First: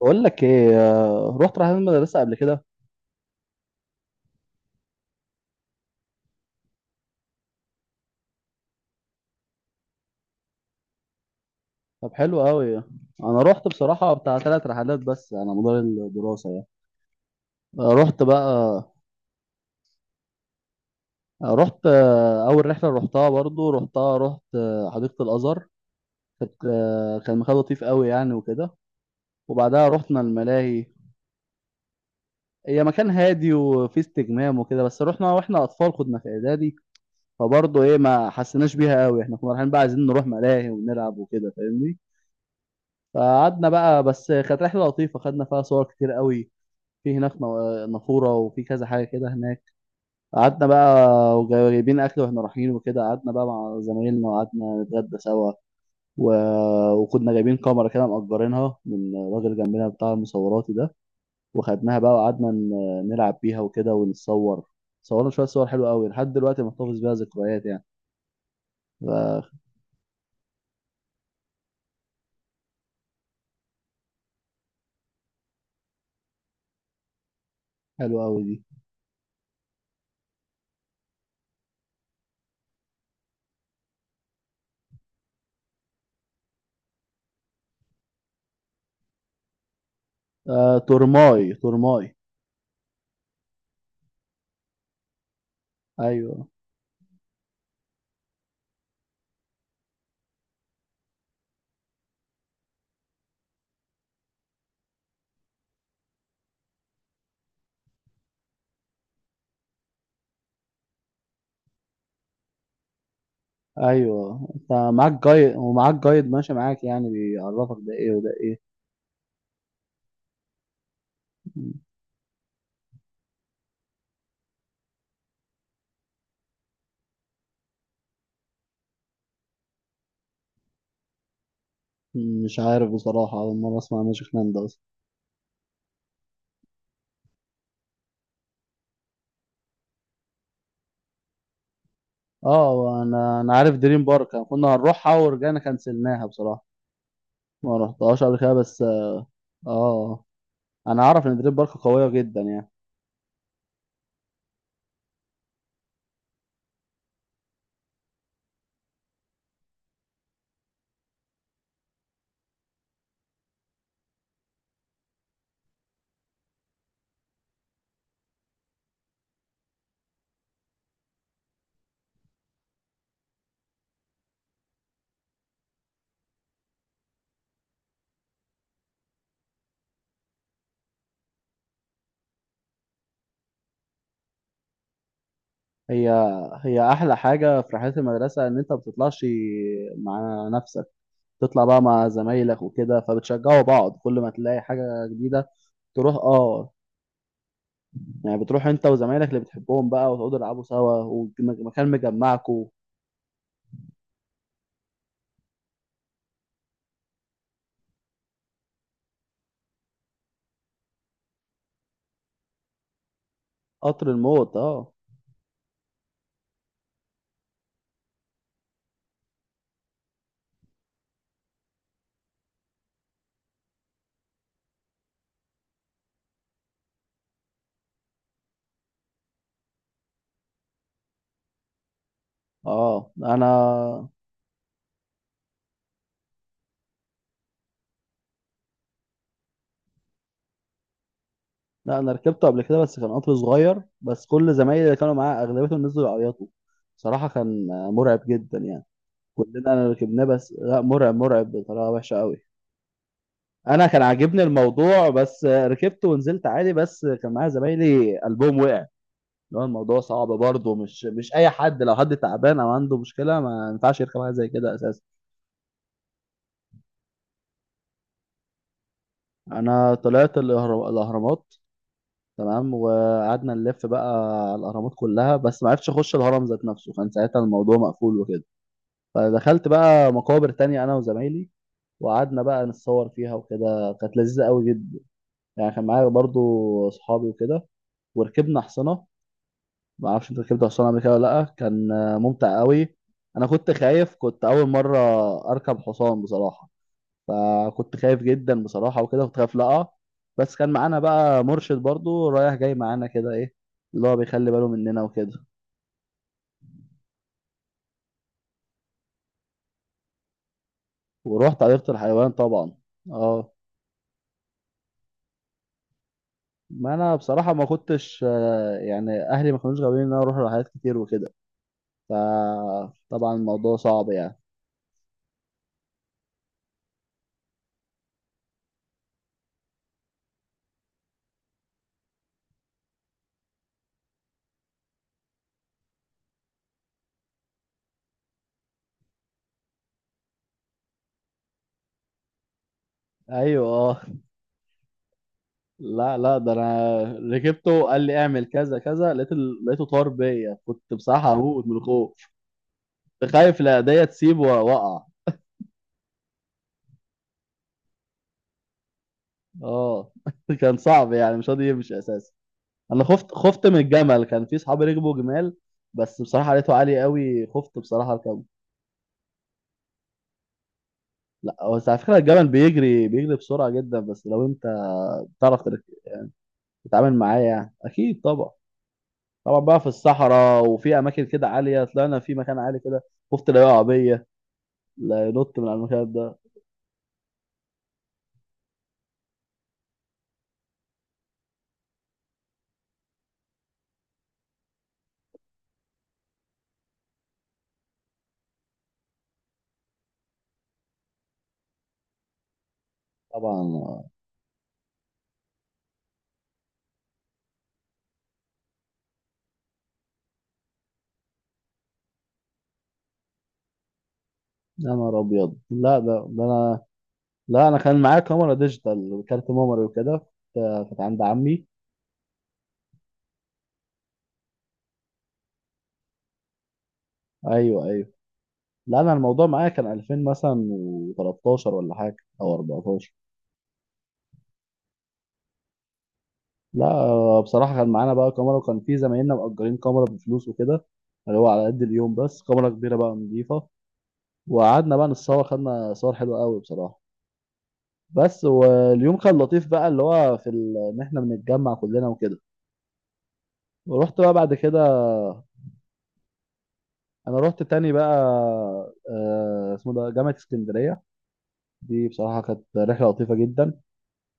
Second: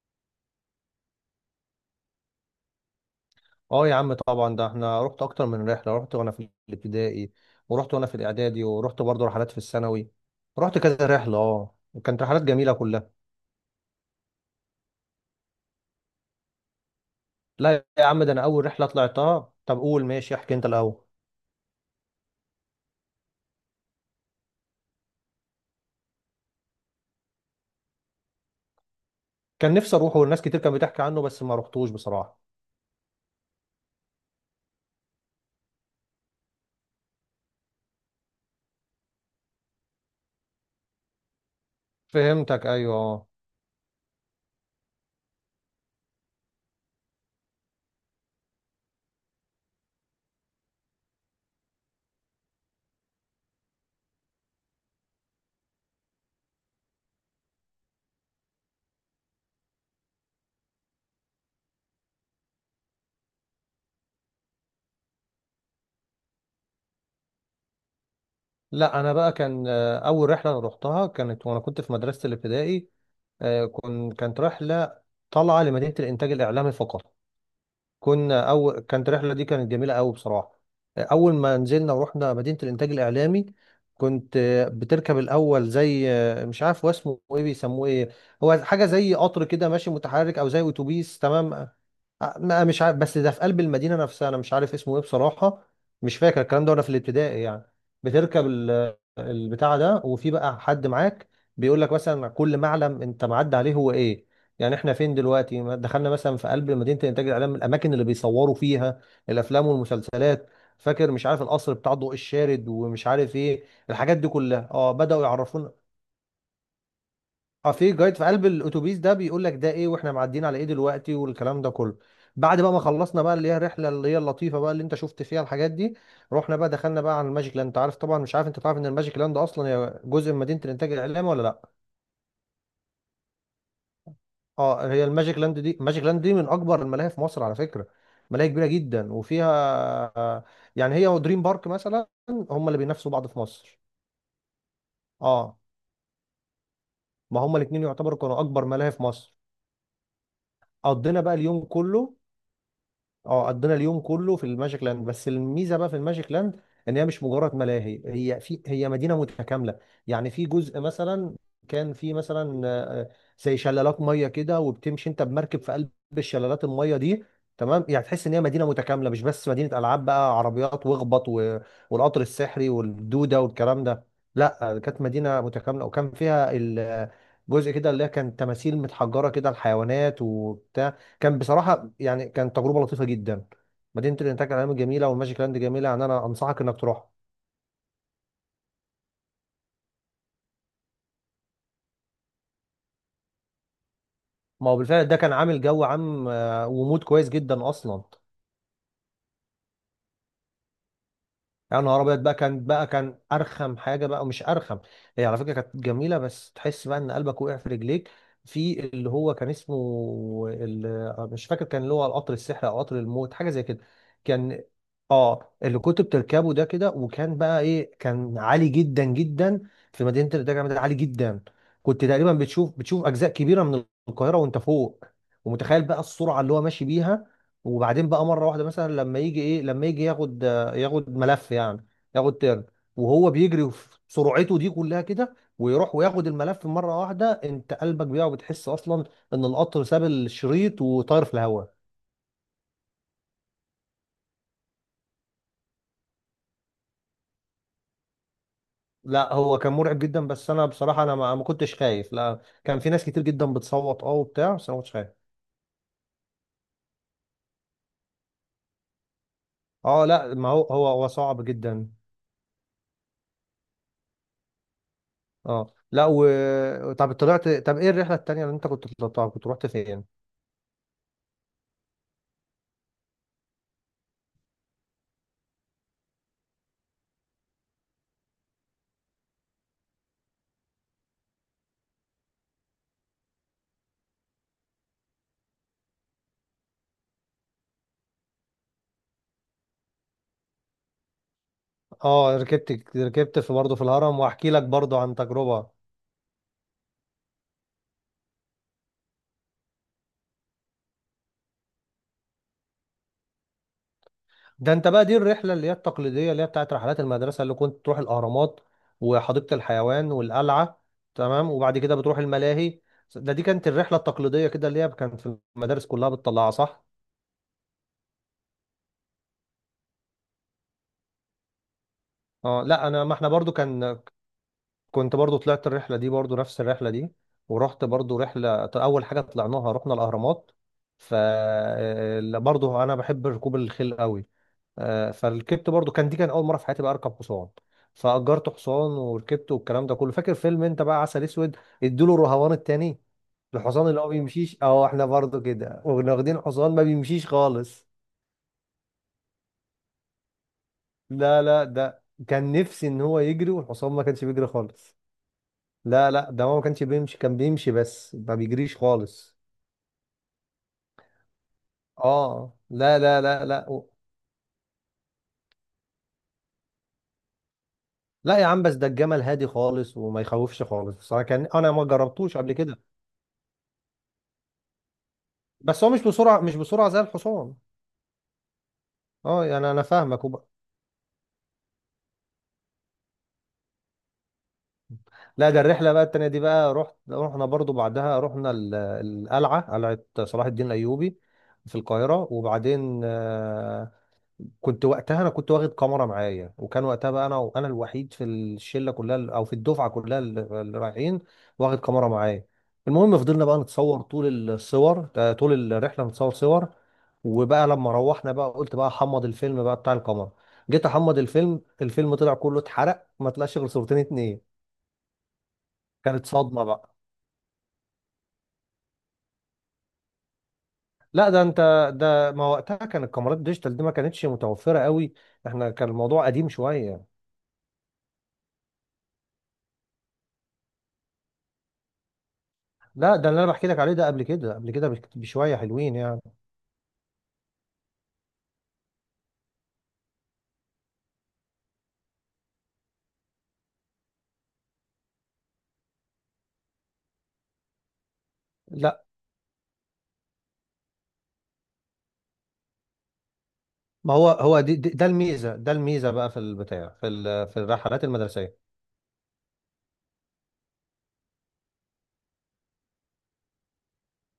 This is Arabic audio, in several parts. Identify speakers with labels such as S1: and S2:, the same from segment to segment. S1: بقول لك ايه، رحت رحلات مدرسة قبل كده.
S2: اه يا عم طبعا ده احنا رحت اكتر من رحله. رحت وانا في الابتدائي، ورحت وانا في الاعدادي، ورحت برضه رحلات في الثانوي. رحت كذا رحله اه
S1: طب
S2: وكانت
S1: حلو
S2: رحلات جميله
S1: قوي.
S2: كلها.
S1: انا رحت بصراحة بتاع ثلاث رحلات بس على مدار الدراسة يعني.
S2: لا
S1: آه،
S2: يا
S1: رحت
S2: عم ده
S1: بقى
S2: انا اول رحله طلعتها. طب قول ماشي، احكي انت الاول.
S1: آه، رحت آه، اول رحلة رحتها برضو رحتها رحت آه، حديقة الازهر. كان مكان لطيف قوي يعني وكده،
S2: كان
S1: وبعدها
S2: نفسي اروحه
S1: رحنا
S2: والناس كتير كانت
S1: الملاهي.
S2: بتحكي عنه بس ما رحتوش بصراحه.
S1: هي مكان هادي وفيه استجمام وكده، بس رحنا واحنا اطفال كنا في اعدادي، فبرضه ايه ما حسيناش بيها قوي، احنا كنا رايحين بقى عايزين نروح ملاهي ونلعب وكده، فاهمني؟
S2: فهمتك، ايوه، اه.
S1: فقعدنا بقى، بس كانت رحله لطيفه خدنا فيها صور كتير قوي. في هناك نافوره وفي كذا حاجه كده هناك. قعدنا بقى وجايبين اكل واحنا رايحين وكده، قعدنا بقى مع زمايلنا وقعدنا نتغدى سوا و... وكنا جايبين كاميرا كده مأجرينها من راجل جنبنا بتاع المصوراتي ده، وخدناها بقى وقعدنا نلعب بيها وكده ونتصور. صورنا شويه صور حلوه قوي، لحد دلوقتي محتفظ بيها ذكريات يعني.
S2: لا انا بقى
S1: ف-
S2: كان اول رحله انا رحتها كانت وانا كنت في مدرسه الابتدائي. آه، كن كانت رحله طالعه لمدينه الانتاج الاعلامي فقط.
S1: حلوه قوي
S2: كنا
S1: دي.
S2: أول كانت الرحلة دي كانت جميلة أوي بصراحة. أول ما نزلنا ورحنا مدينة الإنتاج الإعلامي. كنت بتركب الأول زي مش عارف هو اسمه إيه، بيسموه إيه. هو حاجة زي قطر كده ماشي متحرك أو زي
S1: آه،
S2: أتوبيس،
S1: تورماي
S2: تمام.
S1: تورماي.
S2: ما مش عارف، بس ده في قلب المدينة نفسها، أنا مش عارف اسمه إيه بصراحة. مش فاكر
S1: ايوه
S2: الكلام ده وأنا في الابتدائي يعني. بتركب البتاع ده، وفي بقى حد معاك بيقول لك مثلا كل معلم أنت معدي عليه هو إيه. يعني إحنا فين دلوقتي، ما دخلنا مثلا في قلب مدينة إنتاج الإعلام، الأماكن اللي بيصوروا فيها الأفلام والمسلسلات. فاكر مش عارف القصر بتاع ضوء الشارد ومش عارف إيه، الحاجات دي
S1: ايوه،
S2: كلها.
S1: انت
S2: أه، بدأوا
S1: معاك جايد
S2: يعرفونا.
S1: ومعاك جايد ماشي معاك يعني
S2: اه،
S1: بيعرفك ده
S2: في
S1: ايه
S2: جايد في
S1: وده
S2: قلب
S1: ايه.
S2: الاتوبيس ده بيقول لك ده ايه واحنا معديين على ايه دلوقتي والكلام ده
S1: م-
S2: كله. بعد بقى ما خلصنا بقى اللي هي الرحله اللي هي اللطيفه بقى اللي انت شفت فيها الحاجات دي، رحنا بقى دخلنا بقى على الماجيك لاند. انت عارف طبعا، مش عارف، انت تعرف ان الماجيك لاند اصلا هي جزء من مدينه الانتاج الاعلامي ولا لا؟
S1: مش عارف بصراحة، أول مرة أسمع ماجيك لاند أصلا.
S2: اه، هي الماجيك لاند دي، الماجيك لاند دي من اكبر الملاهي في مصر على فكره. ملاهي كبيره جدا وفيها آه، يعني هي ودريم بارك مثلا هم اللي
S1: اه،
S2: بينافسوا بعض في
S1: أنا عارف
S2: مصر.
S1: دريم بارك، كنا هنروحها
S2: اه
S1: ورجعنا كنسلناها بصراحة.
S2: ما هم
S1: ما
S2: الاثنين يعتبروا
S1: رحتهاش قبل
S2: كانوا
S1: كده
S2: اكبر
S1: بس.
S2: ملاهي في مصر.
S1: اه. أنا
S2: قضينا
S1: أعرف
S2: بقى
S1: إن دريم
S2: اليوم
S1: بارك قوية
S2: كله.
S1: جدا يعني.
S2: اه قضينا اليوم كله في الماجيك لاند. بس الميزه بقى في الماجيك لاند ان هي مش مجرد ملاهي، هي في هي مدينه متكامله. يعني في جزء مثلا كان في مثلا زي شلالات ميه كده، وبتمشي انت بمركب في قلب الشلالات الميه دي، تمام. يعني تحس ان هي مدينه متكامله، مش بس مدينه العاب بقى عربيات واخبط والقطر السحري والدوده والكلام ده. لا كانت مدينه متكامله وكان فيها جزء كده اللي هي كان تماثيل متحجره كده الحيوانات وبتاع. كان بصراحه يعني كانت تجربه لطيفه جدا. مدينه الانتاج العلمي جميله والماجيك لاند جميله، يعني
S1: هي
S2: انا انصحك
S1: هي
S2: انك تروح.
S1: أحلى حاجة في رحلات المدرسة إن أنت ما بتطلعش مع نفسك، تطلع بقى مع زمايلك وكده فبتشجعوا بعض كل ما تلاقي
S2: ما هو
S1: حاجة
S2: بالفعل ده كان
S1: جديدة.
S2: عامل جو
S1: تروح
S2: عام
S1: اه،
S2: ومود كويس جدا اصلا.
S1: يعني بتروح انت وزمايلك اللي بتحبهم بقى وتقعدوا تلعبوا سوا
S2: يا
S1: ومكان
S2: نهار ابيض بقى، كان
S1: مجمعكم.
S2: بقى كان ارخم حاجه بقى، مش ارخم، هي على فكره كانت جميله، بس تحس بقى ان قلبك وقع في رجليك. في اللي هو كان اسمه مش فاكر، كان اللي هو القطر السحر او قطر الموت حاجه زي كده.
S1: قطر الموت
S2: كان
S1: اه.
S2: اه اللي كنت بتركبه ده كده، وكان بقى ايه كان عالي جدا جدا. في مدينه الدجا ده عالي جدا. كنت تقريبا بتشوف اجزاء كبيره من القاهره وانت فوق، ومتخيل بقى السرعه اللي هو ماشي بيها. وبعدين بقى مره واحده مثلا لما يجي ايه، لما يجي ياخد، ياخد ملف يعني، ياخد ترن،
S1: اه
S2: وهو بيجري في سرعته دي كلها كده ويروح وياخد الملف مرة واحدة، انت قلبك بيقع وبتحس اصلا ان القطر ساب الشريط وطاير في الهواء.
S1: لا انا ركبته قبل كده بس كان قطر صغير، بس كل زمايلي اللي كانوا معايا اغلبيتهم نزلوا يعيطوا. صراحة كان مرعب جدا يعني.
S2: لا هو
S1: كلنا
S2: كان
S1: انا
S2: مرعب
S1: ركبناه،
S2: جدا، بس
S1: بس
S2: انا
S1: لا،
S2: بصراحة
S1: مرعب
S2: انا ما
S1: مرعب
S2: كنتش
S1: بطريقة
S2: خايف.
S1: وحشة
S2: لا
S1: قوي.
S2: كان في ناس كتير جدا
S1: انا كان
S2: بتصوت اه
S1: عاجبني
S2: وبتاع، بس انا ما كنتش
S1: الموضوع،
S2: خايف.
S1: بس ركبت ونزلت عادي، بس كان معايا زمايلي قلبهم وقع. اللي هو الموضوع
S2: اه
S1: صعب
S2: لا ما هو
S1: برضه،
S2: هو
S1: مش
S2: هو
S1: مش
S2: صعب
S1: اي حد،
S2: جدا.
S1: لو حد تعبان او عنده مشكلة ما ينفعش يركب حاجة زي كده اساسا.
S2: اه لا طب طلعت، طب ايه الرحلة التانية اللي انت كنت طلعتها، كنت رحت
S1: انا
S2: فين؟
S1: طلعت الاهرامات، تمام، وقعدنا نلف بقى على الاهرامات كلها، بس ما عرفتش اخش الهرم ذات نفسه، كان ساعتها الموضوع مقفول وكده، فدخلت بقى مقابر تانية انا وزمايلي، وقعدنا بقى نتصور فيها وكده، كانت لذيذة قوي جدا يعني. كان معايا برضو صحابي وكده، وركبنا حصانة. ما اعرفش انت ركبت حصانة قبل كده ولا لا؟ كان
S2: اه
S1: ممتع قوي.
S2: ركبت
S1: انا
S2: في
S1: كنت
S2: برضه في
S1: خايف،
S2: الهرم،
S1: كنت
S2: واحكي لك
S1: اول مرة
S2: برضه عن تجربة.
S1: اركب حصان بصراحة، فكنت خايف جدا بصراحة وكده، كنت خايف لا أقع، بس كان معانا بقى مرشد برضو رايح جاي معانا كده ايه، اللي هو بيخلي باله
S2: ده انت
S1: مننا
S2: بقى دي
S1: وكده.
S2: الرحله اللي هي التقليديه اللي هي بتاعت رحلات المدرسه اللي كنت تروح الاهرامات وحديقه الحيوان والقلعه، تمام،
S1: ورحت
S2: وبعد
S1: حديقة
S2: كده بتروح
S1: الحيوان طبعا،
S2: الملاهي. ده دي
S1: اه.
S2: كانت الرحله التقليديه كده اللي هي كانت في المدارس كلها بتطلعها، صح؟
S1: ما انا بصراحة ما كنتش يعني، اهلي ما كانوش غاويين ان انا اروح رحلات كتير وكده،
S2: اه لا انا، ما احنا
S1: فطبعا
S2: برضو
S1: الموضوع
S2: كان،
S1: صعب يعني.
S2: كنت برضو طلعت الرحله دي، برضو نفس الرحله دي. ورحت برضو رحله، اول حاجه طلعناها رحنا الاهرامات. ف برضو انا بحب ركوب الخيل قوي. فركبت، برضو كان دي كان اول مره في حياتي بقى اركب حصان. فاجرت حصان وركبته والكلام ده كله. فاكر فيلم انت بقى عسل اسود، ادوا له الرهوان التاني،
S1: ايوه
S2: الحصان اللي
S1: اه.
S2: هو بيمشيش؟ اه احنا برضو كده
S1: لا لا،
S2: واخدين
S1: ده
S2: حصان ما
S1: انا
S2: بيمشيش
S1: ركبته
S2: خالص.
S1: قال لي اعمل كذا كذا، لقيت لقيته طار بيا، كنت بصراحة
S2: لا لا
S1: هموت من
S2: ده
S1: الخوف.
S2: كان نفسي ان هو
S1: كنت
S2: يجري،
S1: خايف
S2: والحصان ما
S1: العيدية
S2: كانش
S1: تسيبه
S2: بيجري خالص.
S1: واقع.
S2: لا لا ده هو ما كانش بيمشي، كان بيمشي بس ما بيجريش خالص.
S1: اه كان صعب يعني، مش راضي يمشي اساسا.
S2: اه لا
S1: انا
S2: لا لا
S1: خفت
S2: لا
S1: من الجمل، كان في صحابي ركبوا جمال، بس بصراحه لقيته عالي قوي، خفت بصراحه
S2: لا
S1: اركبه.
S2: يا عم بس ده الجمل هادي خالص وما يخوفش خالص بصراحه، كان
S1: لا،
S2: انا
S1: هو
S2: ما
S1: على فكره
S2: جربتوش
S1: الجمل
S2: قبل كده.
S1: بيجري بيجري بسرعه جدا، بس لو انت بتعرف ترك-
S2: بس هو مش بسرعه، مش بسرعه زي
S1: تتعامل معاه
S2: الحصان.
S1: يعني، اكيد طبعا.
S2: اه
S1: طبعا
S2: يعني
S1: بقى
S2: انا
S1: في
S2: فاهمك
S1: الصحراء وفي اماكن كده عاليه، طلعنا في مكان عالي كده، خفت لا يقع بيا، لا
S2: لا
S1: ينط
S2: ده
S1: من على
S2: الرحله بقى
S1: المكان
S2: التانيه
S1: ده.
S2: دي بقى رحت، رحنا برضو بعدها رحنا القلعه، قلعه صلاح الدين الايوبي في القاهره. وبعدين كنت وقتها انا كنت واخد كاميرا معايا، وكان وقتها بقى انا، وانا الوحيد في الشله كلها او في الدفعه كلها اللي اللي رايحين، واخد كاميرا معايا. المهم فضلنا بقى نتصور
S1: طبعا.
S2: طول الصور طول الرحله نتصور صور. وبقى لما روحنا بقى قلت بقى احمض الفيلم بقى بتاع الكاميرا. جيت احمض الفيلم، الفيلم طلع كله اتحرق، ما طلعش غير صورتين اتنين.
S1: يا نهار ابيض. لا
S2: كانت
S1: ده
S2: صدمه
S1: انا.
S2: بقى.
S1: لا انا كان معايا كاميرا ديجيتال وكارت ميموري وكده، كانت عند
S2: لا ده انت،
S1: عمي.
S2: ده ما وقتها كان الكاميرات ديجيتال دي ما كانتش متوفره قوي. احنا كان الموضوع قديم شويه.
S1: ايوه ايوه. لا انا الموضوع معايا كان 2000 مثلا و13 ولا حاجه او 14.
S2: لا ده اللي انا بحكي لك عليه ده قبل كده، قبل كده بشويه حلوين يعني.
S1: لا بصراحه كان معانا بقى كاميرا وكان في زمايلنا مأجرين كاميرا بفلوس وكده، اللي هو على قد اليوم، بس كاميرا كبيره بقى نضيفه. وقعدنا بقى نتصور خدنا صور حلوه قوي بصراحه. بس
S2: لا
S1: واليوم كان لطيف بقى اللي هو ان احنا بنتجمع كلنا وكده.
S2: ما
S1: ورحت
S2: هو
S1: بقى بعد
S2: هو
S1: كده،
S2: ده الميزه، ده الميزه بقى في البتاع في
S1: انا
S2: في
S1: رحت تاني
S2: الرحلات
S1: بقى
S2: المدرسيه.
S1: اسمه ده جامعه اسكندريه. دي بصراحه كانت رحله لطيفه جدا،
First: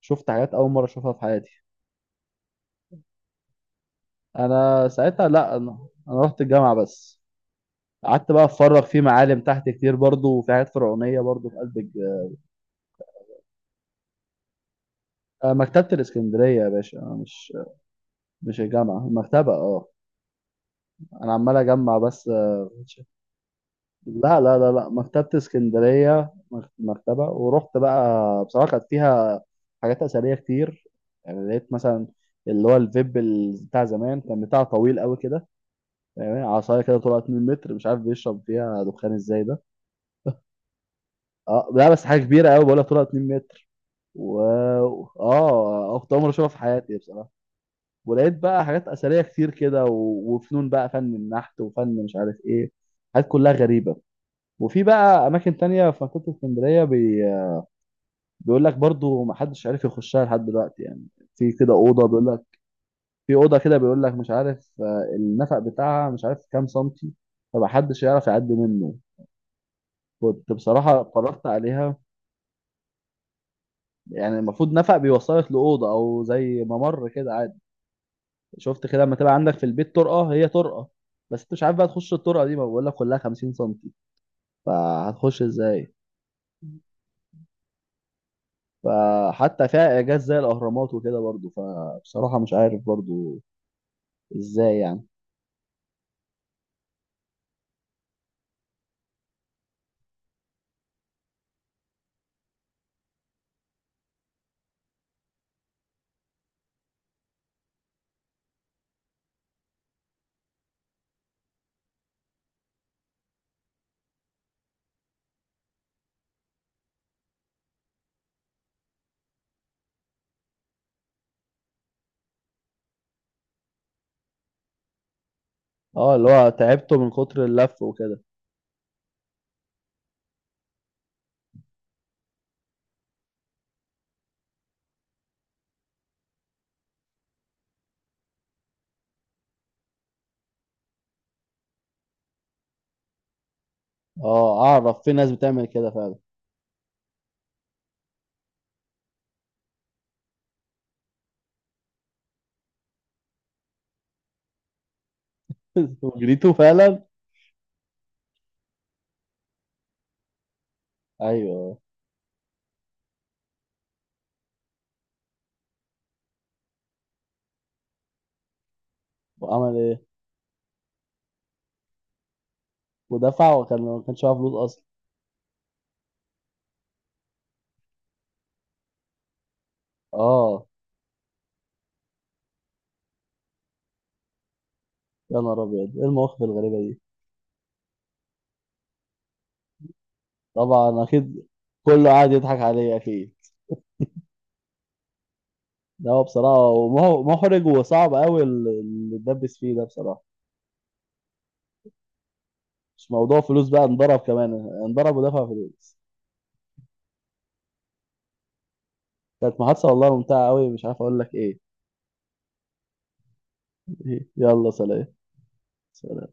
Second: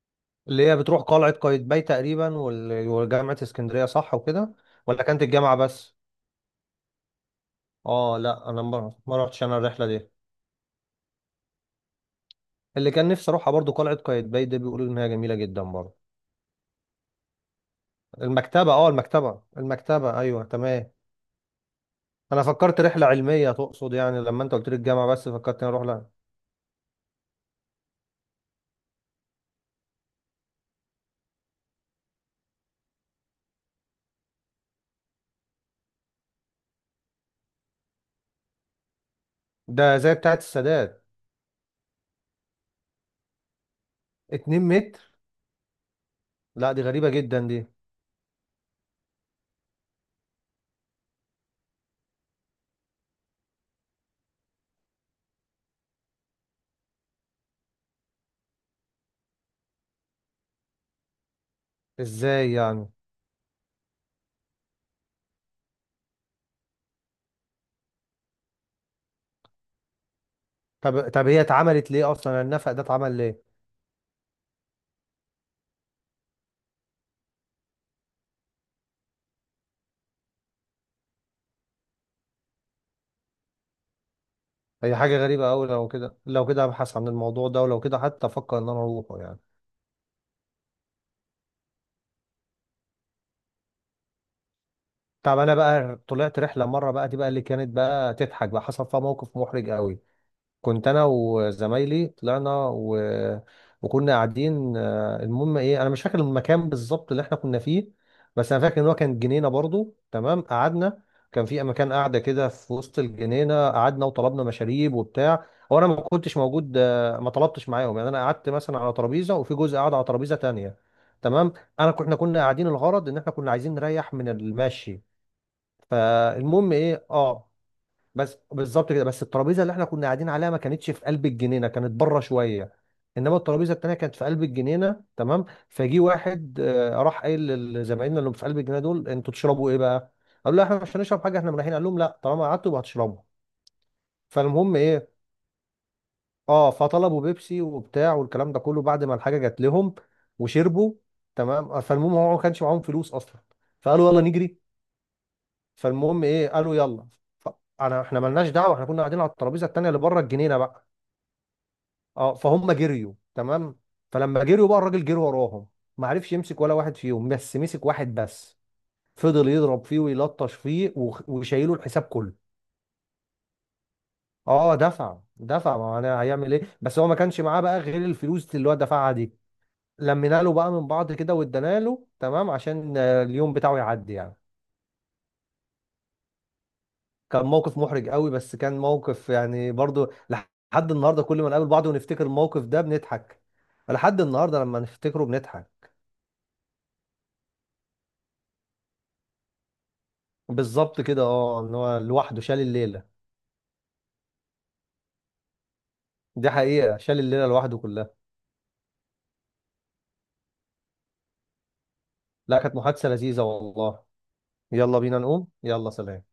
S1: شفت حاجات
S2: اللي
S1: اول
S2: هي
S1: مره
S2: بتروح
S1: اشوفها في
S2: قلعه
S1: حياتي.
S2: قايتباي تقريبا وجامعه اسكندريه، صح وكده،
S1: انا
S2: ولا كانت
S1: ساعتها، لا
S2: الجامعه
S1: انا
S2: بس؟
S1: انا رحت الجامعه بس.
S2: اه
S1: قعدت بقى
S2: لا انا
S1: اتفرج
S2: ما
S1: في
S2: ما
S1: معالم
S2: رحتش انا
S1: تحت
S2: الرحله
S1: كتير
S2: دي.
S1: برضو وفي حاجات فرعونيه برضو في قلب
S2: اللي كان نفسي اروحها برضو قلعه قايتباي، ده بيقولوا ان هي جميله جدا
S1: مكتبه
S2: برضو.
S1: الاسكندريه يا باشا، مش مش
S2: المكتبه، اه
S1: الجامعه،
S2: المكتبه،
S1: المكتبه، اه.
S2: المكتبه ايوه تمام.
S1: انا عمال اجمع بس
S2: انا فكرت رحله علميه تقصد، يعني
S1: لا
S2: لما انت
S1: لا
S2: قلت
S1: لا
S2: لي
S1: لا،
S2: الجامعه
S1: مكتبه
S2: بس فكرت اني اروح لها.
S1: اسكندريه، مكتبه. ورحت بقى بصراحه كانت فيها حاجات اثريه كتير، يعني لقيت مثلا اللي هو الفيب بتاع زمان كان بتاع طويل قوي كده، يعني عصايه كده طلعت 2 متر، مش عارف بيشرب فيها دخان ازاي ده.
S2: ده زي بتاعه السادات.
S1: اه، لا بس حاجه كبيره قوي بقولها طولها 2 متر. و
S2: 2 متر؟
S1: اه، كنت اول مره اشوفها في
S2: لا دي
S1: حياتي
S2: غريبة
S1: بصراحه.
S2: جدا دي.
S1: ولقيت بقى حاجات اثريه كتير كده وفنون بقى، فن النحت وفن مش عارف ايه، حاجات كلها غريبه. وفي بقى اماكن تانية في منطقه اسكندريه بيقول لك برضو ما حدش عارف يخشها لحد دلوقتي يعني، في كده اوضه، بيقول لك
S2: ازاي يعني؟
S1: في اوضه كده، بيقول لك مش عارف النفق بتاعها مش عارف كام سنتي، فمحدش يعرف يعدي منه. كنت بصراحه
S2: طب طب هي
S1: اتفرجت
S2: اتعملت
S1: عليها.
S2: ليه اصلا، يعني النفق ده اتعمل ليه؟
S1: يعني المفروض نفق بيوصلك لأوضة أو زي ممر كده عادي. شفت كده لما تبقى عندك في البيت طرقة هي طرقة، بس أنت مش عارف بقى تخش الطرقة دي، ما بقول لك كلها 50 سنتي،
S2: هي حاجة
S1: فهتخش
S2: غريبة قوي، لو
S1: إزاي؟
S2: كده لو كده ابحث عن الموضوع ده، ولو كده حتى افكر ان انا اروحه يعني.
S1: فحتى فيها إعجاز زي الأهرامات وكده برضو، فبصراحة مش عارف برضو إزاي يعني.
S2: طب انا بقى طلعت رحلة مرة بقى، دي بقى اللي كانت بقى تضحك بقى، حصل فيها موقف محرج قوي. كنت انا وزمايلي طلعنا وكنا قاعدين، المهم ايه، انا مش فاكر المكان بالظبط اللي احنا كنا فيه، بس انا فاكر ان هو كان جنينه برضو، تمام. قعدنا، كان في مكان قاعده كده في وسط الجنينه، قعدنا وطلبنا مشاريب وبتاع. هو انا ما كنتش موجود، ما طلبتش معاهم يعني. انا قعدت مثلا على ترابيزه، وفي جزء قعد على ترابيزه تانية، تمام. انا كنا قاعدين الغرض ان احنا كنا عايزين نريح من المشي.
S1: اه، اللي هو
S2: فالمهم
S1: تعبته
S2: ايه،
S1: من كتر
S2: اه،
S1: اللف وكده.
S2: بس بالظبط كده، بس الترابيزه اللي احنا كنا قاعدين عليها ما كانتش في قلب الجنينه، كانت بره شويه. انما الترابيزه التانيه كانت في قلب الجنينه، تمام. فجي واحد راح قايل لزمايلنا اللي في قلب الجنينه دول: انتوا تشربوا ايه بقى؟ قالوا له احنا مش هنشرب حاجه، احنا رايحين. قال لهم لا، طالما قعدتوا يبقى هتشربوا.
S1: اه،
S2: فالمهم
S1: أعرف
S2: ايه
S1: في ناس بتعمل كده فعلا.
S2: اه، فطلبوا بيبسي وبتاع والكلام ده كله. بعد ما الحاجه جات لهم وشربوا، تمام. فالمهم هو ما كانش معاهم فلوس اصلا. فقالوا يلا نجري. فالمهم ايه،
S1: جريته
S2: قالوا
S1: فعلا.
S2: يلا. ف- انا احنا ملناش دعوه، احنا كنا قاعدين على الترابيزه التانيه اللي بره الجنينه بقى.
S1: أيوه.
S2: اه فهم جريوا، تمام. فلما جريوا بقى الراجل جري وراهم، ما عرفش يمسك ولا واحد فيهم، بس مسك واحد بس. فضل
S1: وعمل
S2: يضرب فيه
S1: إيه
S2: ويلطش فيه وشايله الحساب كله.
S1: ودفع، وكان ما كانش معاه فلوس
S2: اه
S1: أصلا.
S2: دفع. ما انا هيعمل ايه، بس هو ما كانش معاه بقى غير الفلوس اللي هو دفعها دي. لمينا له
S1: اه.
S2: بقى من بعض كده وادانا له، تمام، عشان اليوم بتاعه يعدي يعني.
S1: يا نهار أبيض، إيه المواقف الغريبة دي.
S2: كان موقف محرج قوي، بس كان موقف يعني برضو لحد
S1: طبعا
S2: النهارده كل
S1: اكيد،
S2: ما نقابل بعض
S1: كله
S2: ونفتكر
S1: قاعد يضحك
S2: الموقف ده
S1: عليه اكيد.
S2: بنضحك. لحد النهارده لما نفتكره بنضحك.
S1: ده هو بصراحه محرج وصعب قوي اللي اتدبس فيه ده بصراحه.
S2: بالظبط كده اه ان هو لوحده شال الليله.
S1: مش موضوع فلوس بقى، انضرب كمان، انضرب ودفع فلوس.
S2: دي حقيقه شال الليله لوحده كلها.
S1: كانت محادثه والله ممتعه قوي، مش عارف اقول لك ايه.
S2: لا كانت محادثه لذيذه والله.
S1: يلا
S2: يلا
S1: سلام.
S2: بينا نقوم، يلا سلام.
S1: سلام.